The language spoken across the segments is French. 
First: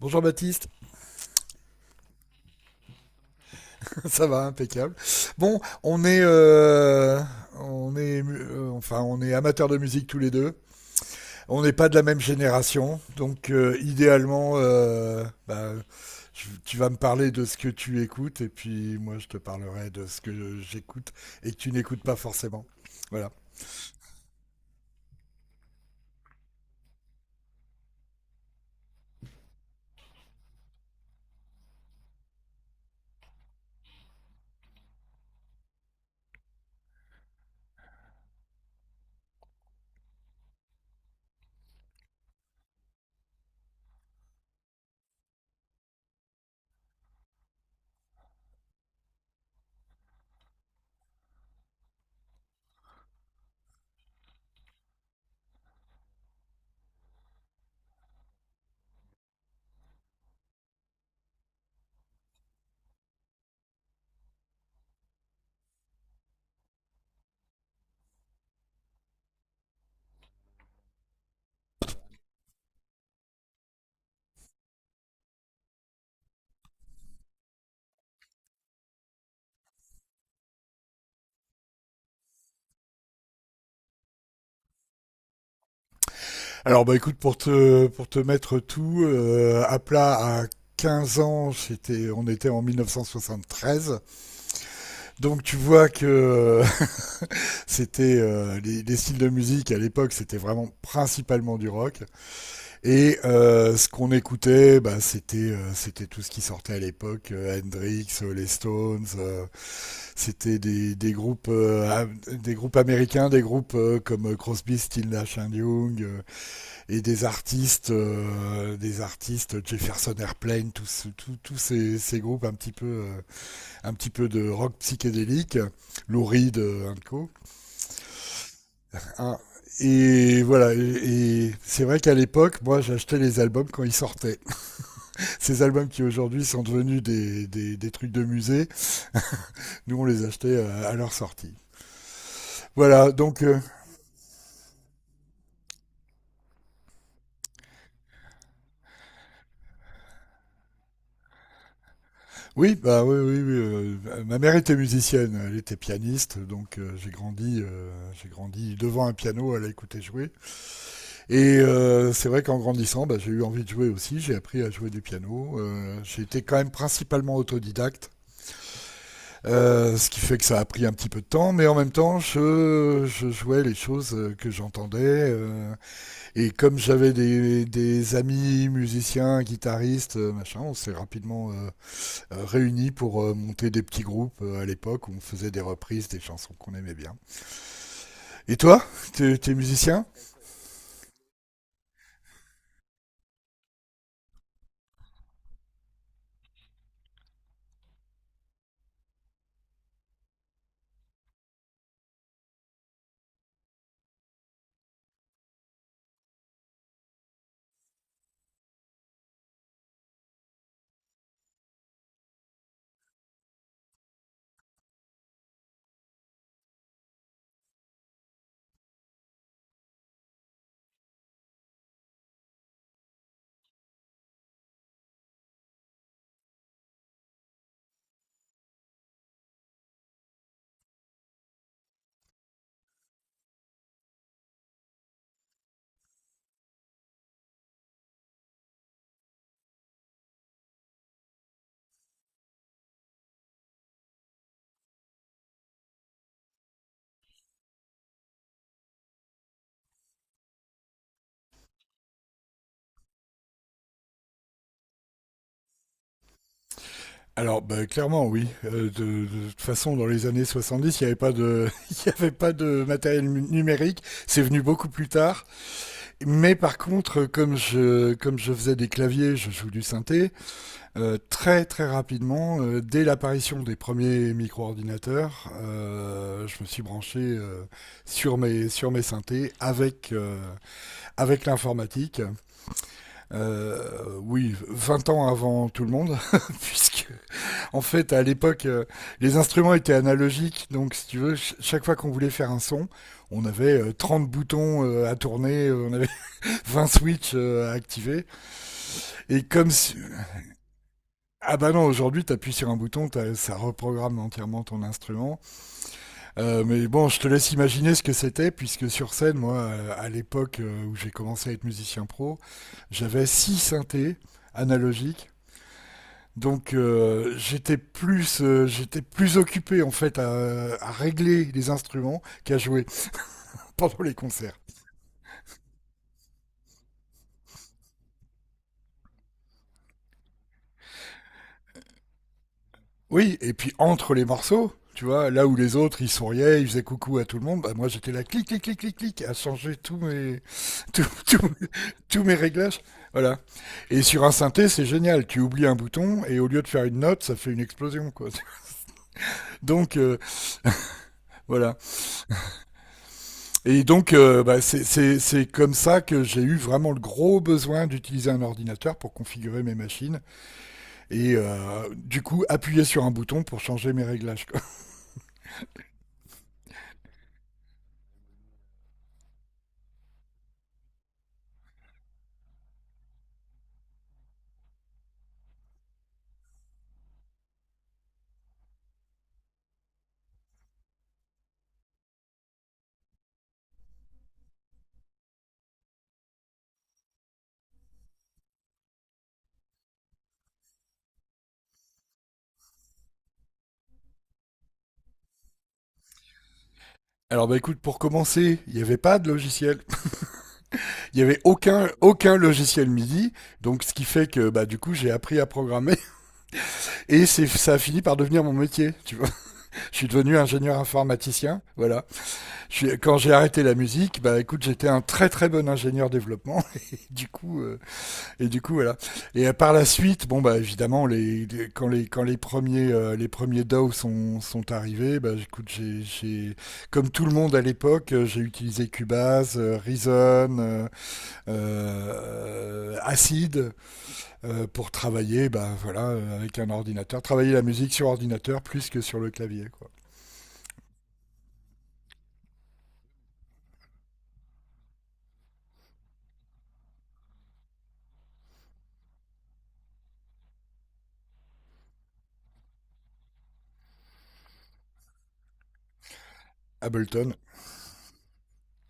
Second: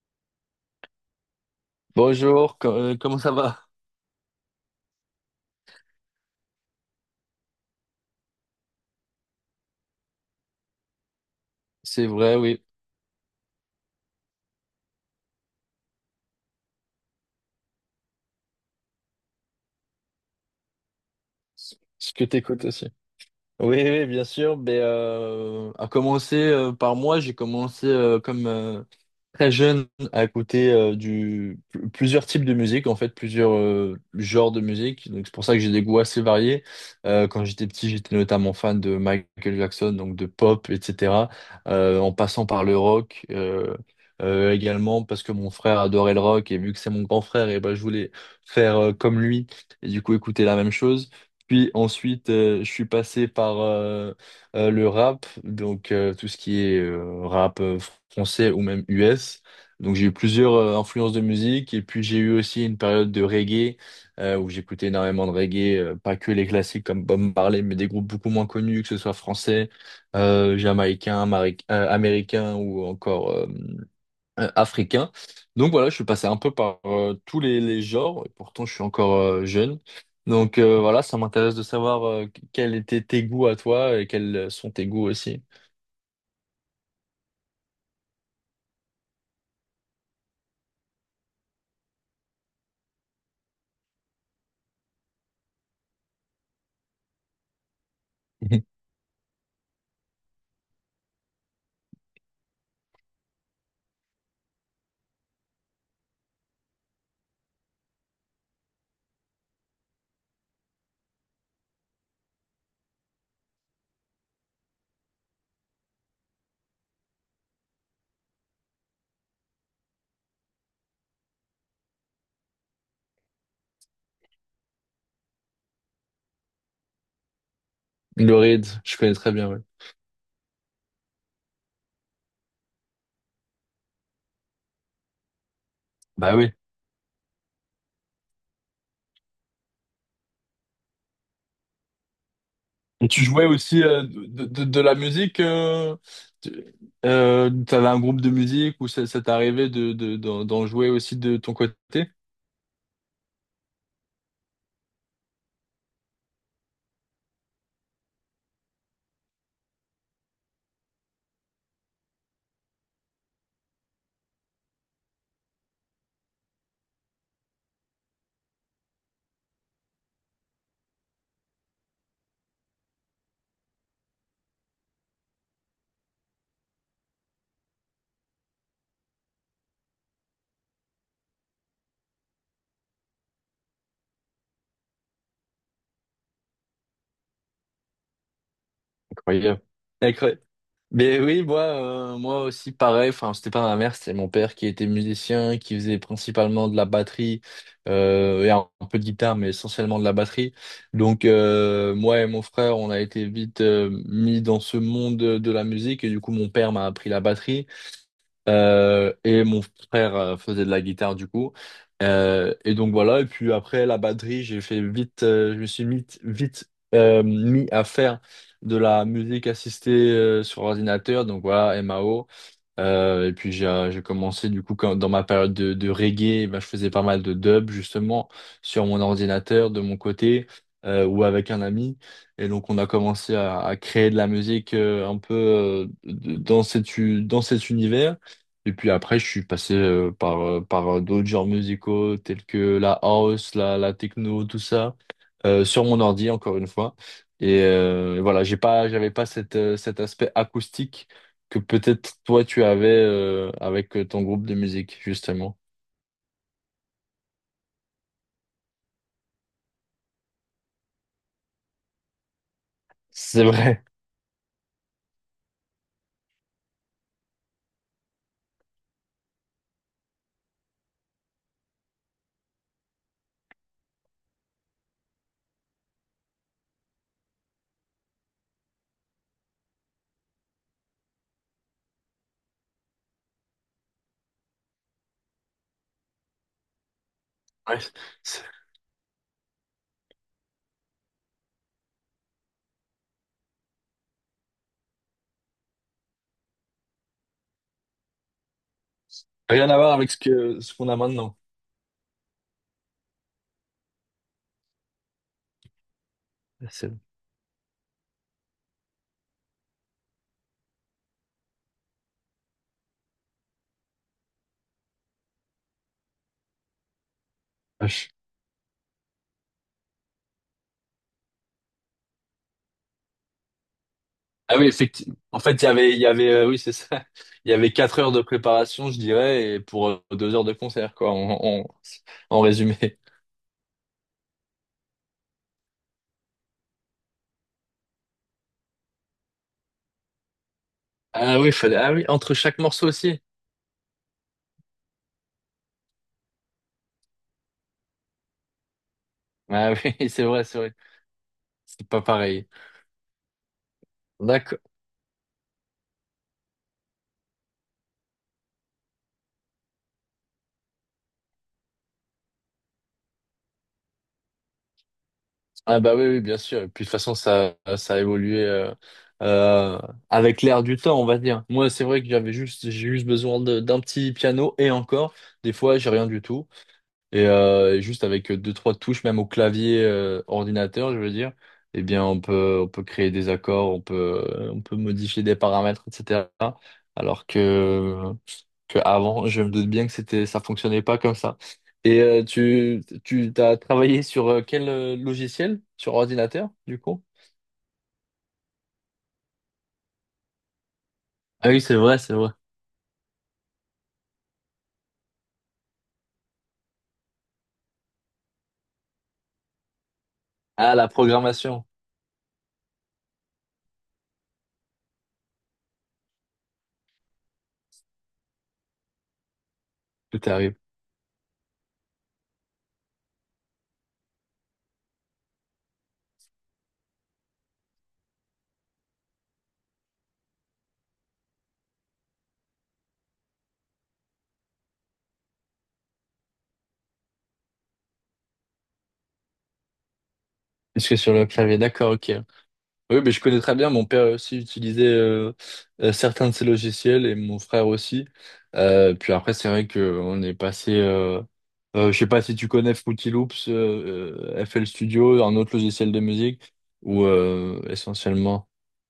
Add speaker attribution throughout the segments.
Speaker 1: Bonjour Baptiste.
Speaker 2: Bonjour, comment ça va?
Speaker 1: Ça va, impeccable. Bon, on est, enfin, on est amateurs de musique tous les deux. On n'est pas de la
Speaker 2: C'est
Speaker 1: même
Speaker 2: vrai, oui.
Speaker 1: génération, donc idéalement, bah, tu vas me parler de ce que tu écoutes et puis moi je te parlerai de ce que j'écoute et que tu n'écoutes
Speaker 2: Ce
Speaker 1: pas
Speaker 2: que t'écoutes
Speaker 1: forcément.
Speaker 2: aussi.
Speaker 1: Voilà.
Speaker 2: Oui, oui, bien sûr. Mais à commencer par moi, j'ai commencé comme très jeune à écouter plusieurs types de musique, en fait, plusieurs genres de musique. Donc c'est pour ça que j'ai des goûts assez variés. Quand j'étais petit, j'étais notamment fan de Michael Jackson, donc de pop, etc., en passant par le rock, également parce que mon frère adorait le rock et vu que c'est mon grand frère et ben je voulais faire comme lui et du coup écouter la même chose, puis ensuite, je suis passé par le rap, donc tout ce qui est rap français ou même US. Donc j'ai eu plusieurs influences de musique et puis j'ai eu aussi une période de reggae où j'écoutais énormément de reggae, pas que les classiques comme Bob Marley, mais des groupes beaucoup moins connus, que ce soit français, jamaïcain, américain ou encore africain. Donc voilà, je suis passé un peu par tous les genres, et pourtant je suis encore jeune. Donc voilà, ça m'intéresse de savoir quels étaient tes goûts à toi et quels sont tes goûts aussi.
Speaker 1: Alors bah écoute, pour te mettre tout à plat à 15 ans, j'étais, on était en 1973. Donc tu vois que c'était styles de musique à l'époque, c'était vraiment principalement du rock. Et ce qu'on écoutait, bah, c'était tout ce qui sortait à l'époque, Hendrix, les Stones. C'était des groupes américains, des groupes comme Crosby, Stills, Nash and Young, et des artistes Jefferson Airplane, groupes un petit peu de rock psychédélique, Lou Reed, un co.
Speaker 2: Le ride, je connais très
Speaker 1: Hein.
Speaker 2: bien, ouais.
Speaker 1: Et voilà, et, c'est vrai qu'à l'époque, moi j'achetais les albums quand ils sortaient. Ces albums qui
Speaker 2: Bah
Speaker 1: aujourd'hui
Speaker 2: oui.
Speaker 1: sont devenus des trucs de musée, nous on les achetait à leur sortie.
Speaker 2: Et
Speaker 1: Voilà,
Speaker 2: tu
Speaker 1: donc
Speaker 2: jouais aussi de la musique, tu t'avais un groupe de musique ou ça t'est arrivé d'en jouer aussi de ton côté?
Speaker 1: oui, bah oui, oui, oui, ma mère était musicienne, elle était pianiste, donc j'ai grandi, devant un piano, elle a écouté jouer. Et c'est vrai qu'en grandissant, bah, j'ai eu envie de jouer aussi, j'ai appris à jouer du piano. J'ai été quand même principalement autodidacte. Ce qui fait que ça a pris un petit peu de temps, mais en même temps, je jouais les choses que j'entendais. euh, et comme j'avais des amis musiciens, guitaristes, machin, on s'est rapidement, réunis pour monter des petits groupes à l'époque où on faisait des reprises des chansons qu'on aimait bien. Et toi, t'es
Speaker 2: Incroyable.
Speaker 1: musicien?
Speaker 2: Incroyable. Mais oui, moi, moi aussi pareil. Enfin, c'était pas ma mère, c'était mon père qui était musicien, qui faisait principalement de la batterie et un peu de guitare, mais essentiellement de la batterie. Donc moi et mon frère, on a été vite mis dans ce monde de la musique et du coup, mon père m'a appris la batterie. Et mon frère faisait de la guitare du coup. Et donc voilà, et puis après la batterie, j'ai fait vite, je me suis vite, vite mis à faire de la musique assistée sur ordinateur, donc voilà, MAO. Et puis j'ai commencé du coup dans ma période de reggae, ben, je faisais pas mal de dub justement sur mon ordinateur de mon côté ou avec un ami. Et donc on a commencé à créer de la musique un peu dans dans cet univers. Et puis après je suis passé par d'autres genres musicaux tels que la house, la techno, tout ça sur mon ordi encore une fois. Et voilà, j'avais pas cet aspect acoustique que peut-être toi tu avais avec ton groupe de musique, justement.
Speaker 1: Alors, bah, clairement, oui. De toute façon, dans les années 70, il n'y avait pas de, il y avait pas de matériel
Speaker 2: C'est vrai.
Speaker 1: numérique. C'est venu beaucoup plus tard. Mais par contre, comme je faisais des claviers, je joue du synthé, très très rapidement, dès l'apparition des premiers micro-ordinateurs, je me suis branché sur mes synthés avec l'informatique. Oui, 20 ans avant tout le monde, puisque
Speaker 2: Ouais.
Speaker 1: en fait à
Speaker 2: C'est-
Speaker 1: l'époque, les instruments étaient analogiques, donc si tu veux, chaque fois qu'on voulait faire un son, on avait 30 boutons à tourner, on avait 20 switches à activer. Et
Speaker 2: Rien
Speaker 1: comme
Speaker 2: à voir
Speaker 1: si...
Speaker 2: avec ce qu'on a maintenant.
Speaker 1: Ah bah non, aujourd'hui, t'appuies sur un bouton, ça reprogramme entièrement ton instrument. Mais
Speaker 2: C'est
Speaker 1: bon, je te laisse imaginer ce que c'était, puisque sur scène, moi, à l'époque où j'ai commencé à être musicien pro, j'avais 6 synthés analogiques. Donc j'étais
Speaker 2: vache.
Speaker 1: plus euh, j'étais plus occupé en fait à régler les instruments qu'à jouer pendant les
Speaker 2: Ah
Speaker 1: concerts.
Speaker 2: oui, effectivement. En fait, il y avait, oui, c'est ça. Il y avait 4 heures de préparation, je dirais, et pour 2 heures de concert, quoi, en résumé.
Speaker 1: Oui, et puis entre les morceaux, tu vois, là où les autres ils souriaient, ils faisaient coucou à tout le monde, bah moi j'étais là clic clic clic clic clic à changer tous mes tous,
Speaker 2: Ah
Speaker 1: tous-
Speaker 2: oui, fallait, ah oui,
Speaker 1: tous mes
Speaker 2: entre chaque
Speaker 1: réglages,
Speaker 2: morceau aussi.
Speaker 1: voilà. Et sur un synthé, c'est génial, tu oublies un bouton et au lieu de faire une note, ça fait une explosion quoi.
Speaker 2: Ah
Speaker 1: Donc
Speaker 2: oui, c'est vrai, c'est vrai.
Speaker 1: voilà.
Speaker 2: C'est pas pareil.
Speaker 1: Et donc bah,
Speaker 2: D'accord.
Speaker 1: c'est comme ça que j'ai eu vraiment le gros besoin d'utiliser un ordinateur pour configurer mes machines et du coup appuyer sur un bouton pour changer mes réglages.
Speaker 2: Ah bah oui, oui, bien sûr. Et puis de toute façon, ça a évolué euh, avec l'air du temps, on va dire. Moi, c'est vrai que j'ai juste besoin d'un petit piano et encore, des fois, j'ai rien du tout. Et juste avec deux, trois touches, même au clavier ordinateur, je veux dire, eh bien, on peut créer des accords, on peut modifier des paramètres, etc. Alors que, avant, je me doute bien que c'était, ça fonctionnait pas comme ça. Et tu t'as travaillé sur quel logiciel? Sur ordinateur, du coup?
Speaker 1: Alors bah écoute, pour commencer, il n'y avait pas de logiciel. Il n'y avait
Speaker 2: Ah oui, c'est
Speaker 1: aucun,
Speaker 2: vrai, c'est vrai.
Speaker 1: aucun logiciel MIDI. Donc ce qui fait que bah du coup j'ai appris à programmer. Ça a fini par devenir mon métier. Tu vois, je suis devenu
Speaker 2: Ah,
Speaker 1: ingénieur
Speaker 2: la
Speaker 1: informaticien.
Speaker 2: programmation,
Speaker 1: Voilà. Quand j'ai arrêté la musique, bah écoute, j'étais un très très bon ingénieur développement. Et du coup, euh, Et du coup, voilà. Et par la
Speaker 2: tout
Speaker 1: suite, bon,
Speaker 2: arrive.
Speaker 1: bah, évidemment, quand les premiers DAW sont arrivés, bah, écoute, comme tout le monde à l'époque, j'ai utilisé Cubase, Reason, Acid, pour travailler, bah, voilà, avec un ordinateur. Travailler la musique sur ordinateur plus que sur le clavier, quoi.
Speaker 2: Puisque sur le clavier, d'accord, ok. Oui, mais je connais très bien. Mon père aussi utilisait certains de ces logiciels et mon frère aussi. Puis après, c'est vrai que on est passé. Je sais pas si tu connais Fruity Loops, FL Studio, un autre logiciel de musique, ou
Speaker 1: Ableton,
Speaker 2: essentiellement.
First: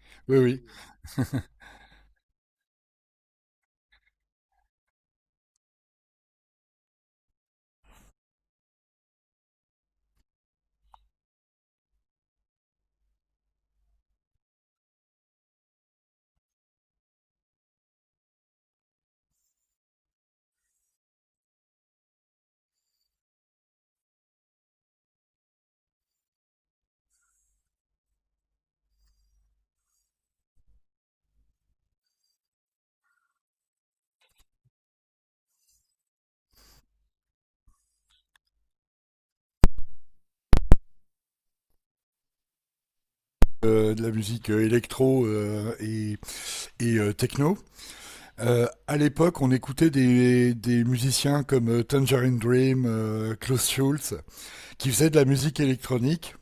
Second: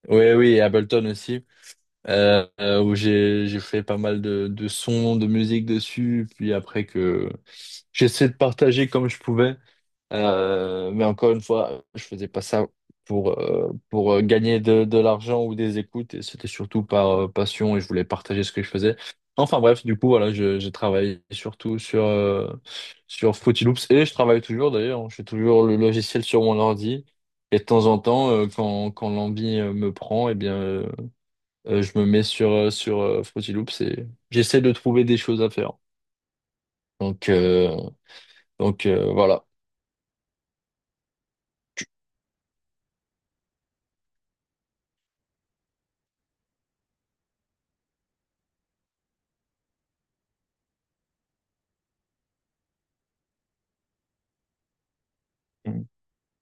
Speaker 2: Oui,
Speaker 1: oui,
Speaker 2: oui, et
Speaker 1: oui.
Speaker 2: Ableton aussi, où j'ai fait pas mal de sons, de musique dessus. Puis après que j'essaie de partager comme je pouvais. Mais encore une fois, je faisais pas ça pour gagner de l'argent ou des écoutes. Et c'était surtout par passion et je voulais partager ce que je faisais. Enfin bref, du coup, voilà, j'ai travaillé surtout sur Fruity Loops et je travaille toujours d'ailleurs. Je fais toujours le logiciel sur mon ordi. Et de temps en temps, quand l'envie me prend, eh bien, je me mets sur Fruity Loops et j'essaie de trouver des choses à faire. Donc, euh, voilà.
Speaker 1: De la musique électro et techno. À l'époque, on écoutait des musiciens comme Tangerine Dream, Klaus Schulze, qui faisaient de la musique électronique,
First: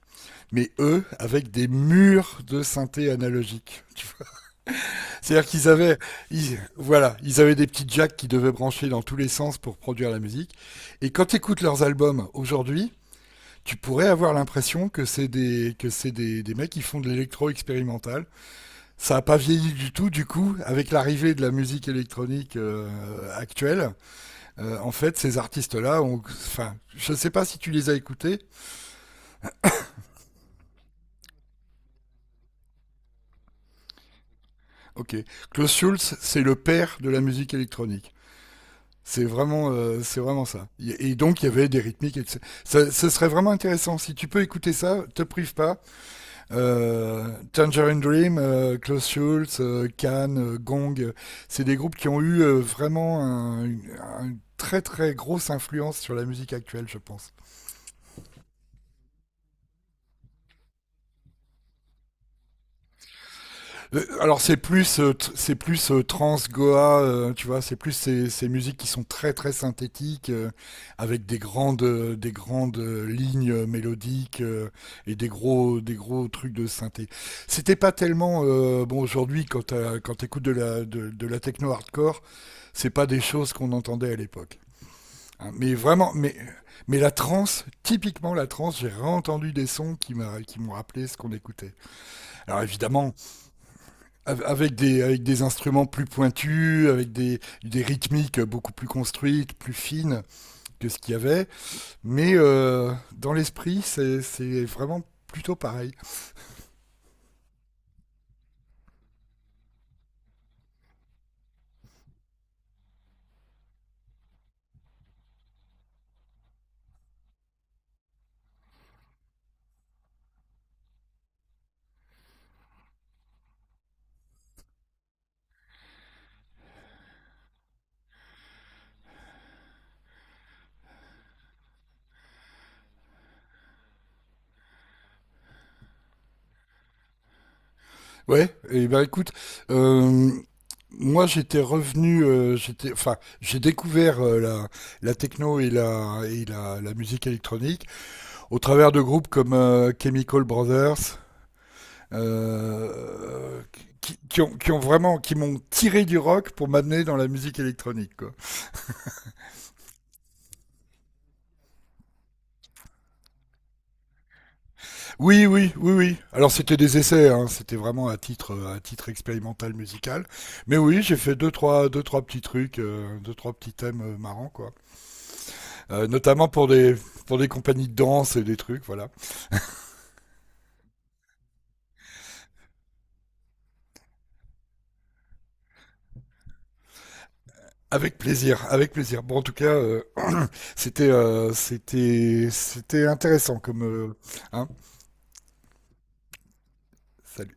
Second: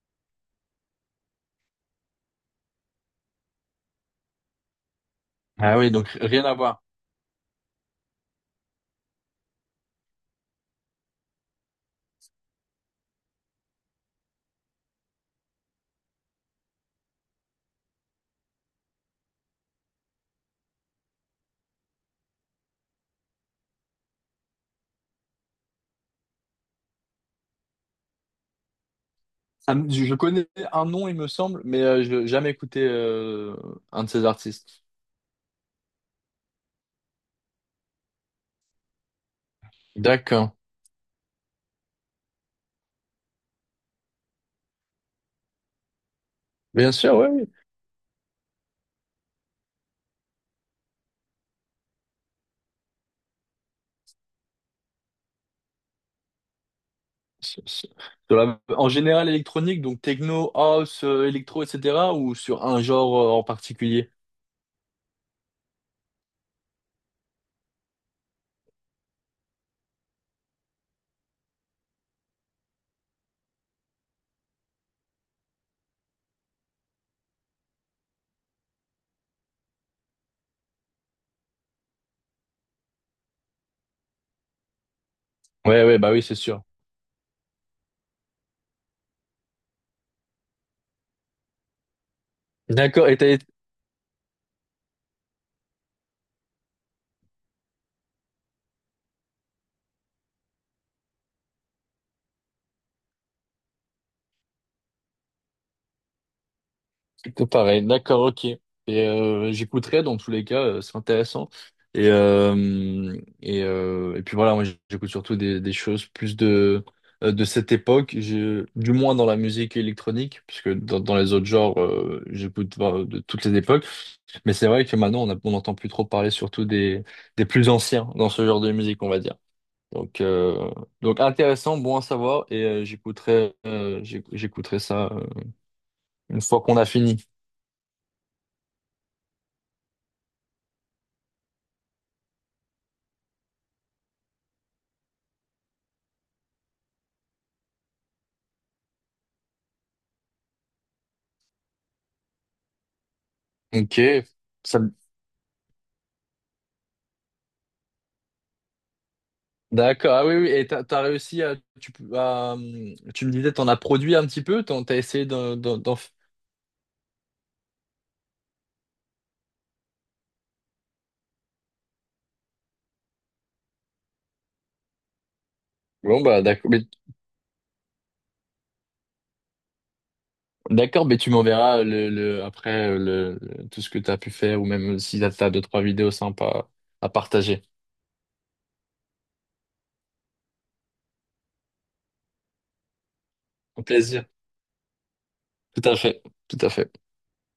Speaker 1: mais eux, avec des murs de synthé analogique. Tu vois. C'est-à-dire qu'ils
Speaker 2: Ah oui,
Speaker 1: avaient,
Speaker 2: donc rien à voir.
Speaker 1: voilà, ils avaient des petits jacks qui devaient brancher dans tous les sens pour produire la musique. Et quand tu écoutes leurs albums aujourd'hui, tu pourrais avoir l'impression que c'est des mecs qui font de l'électro expérimental. Ça n'a pas vieilli du tout, du coup, avec l'arrivée de la musique électronique actuelle. En fait, ces artistes-là, enfin, je ne sais pas si tu les as écoutés.
Speaker 2: Ah, je connais un nom, il me semble, mais je n'ai jamais écouté un de ces artistes.
Speaker 1: Ok, Klaus Schulze, c'est le père de la musique électronique. C'est vraiment
Speaker 2: D'accord.
Speaker 1: ça. Et donc, il y avait des rythmiques. Et tout ça. Ce serait vraiment intéressant. Si tu peux écouter ça, te prive pas.
Speaker 2: Bien sûr, ouais, oui.
Speaker 1: Tangerine Dream, Klaus Schulze, Can, Gong, c'est des groupes qui ont eu vraiment une très très grosse influence sur la musique actuelle, je pense.
Speaker 2: Sur- sur- En général, électronique, donc techno, house, électro, etc., ou sur un genre en particulier?
Speaker 1: Alors c'est plus trans Goa, tu vois, c'est plus ces musiques qui sont très très synthétiques avec des grandes lignes mélodiques, et des gros trucs de synthé. C'était pas tellement bon aujourd'hui quand quand t'écoutes de la techno hardcore, c'est pas des choses qu'on entendait à l'époque. Hein. mais
Speaker 2: Ouais, ouais, bah
Speaker 1: vraiment
Speaker 2: oui, c'est sûr.
Speaker 1: mais la trance, typiquement la trance, j'ai réentendu des sons qui m'ont rappelé ce qu'on écoutait. Alors
Speaker 2: D'accord.
Speaker 1: évidemment,
Speaker 2: Et t'as
Speaker 1: avec des instruments plus pointus, avec des rythmiques beaucoup plus construites, plus fines que ce qu'il y avait. Mais dans l'esprit, c'est vraiment plutôt pareil.
Speaker 2: Tout pareil, d'accord, ok. Et j'écouterai dans tous les cas, c'est intéressant. Et euh, et puis voilà, moi j'écoute surtout des choses plus de cette époque, je, du moins dans la musique électronique, puisque dans les autres genres, j'écoute de toutes les époques. Mais c'est vrai que maintenant on n'entend plus trop parler, surtout des plus anciens dans ce genre de musique, on va dire. Donc euh, donc intéressant, bon à savoir. Et j'écouterai j'écouterai ça une fois qu'on a fini.
Speaker 1: Ouais, et ben écoute, euh, moi j'étais revenu, j'étais, enfin, j'ai découvert la techno et la musique électronique au travers de groupes comme Chemical Brothers, euh,
Speaker 2: Ok,
Speaker 1: ont, qui ont
Speaker 2: ça-
Speaker 1: vraiment, qui m'ont tiré du rock pour m'amener dans la musique électronique. Quoi.
Speaker 2: d'accord. Ah oui, oui. T'as réussi à, tu, peux- à, tu me disais, t'en as produit un petit peu, t'as essayé
Speaker 1: Oui,
Speaker 2: d'en,
Speaker 1: oui,
Speaker 2: d'en,
Speaker 1: oui,
Speaker 2: d'en f-
Speaker 1: oui. Alors c'était des essais, hein, c'était vraiment à titre expérimental musical. Mais oui, j'ai fait deux trois petits trucs, deux trois petits thèmes marrants, quoi.
Speaker 2: Bon bah
Speaker 1: Notamment pour des, pour des compagnies de danse et des trucs, voilà.
Speaker 2: d'accord, mais tu m'enverras le, après le- tout ce que t'as pu faire ou même si t'as t'as deux trois vidéos sympas à partager.
Speaker 1: Avec plaisir, avec plaisir. Bon, en tout cas, c'était intéressant comme,
Speaker 2: Au plaisir.
Speaker 1: hein.
Speaker 2: Tout à fait, tout à fait.
Speaker 1: Salut.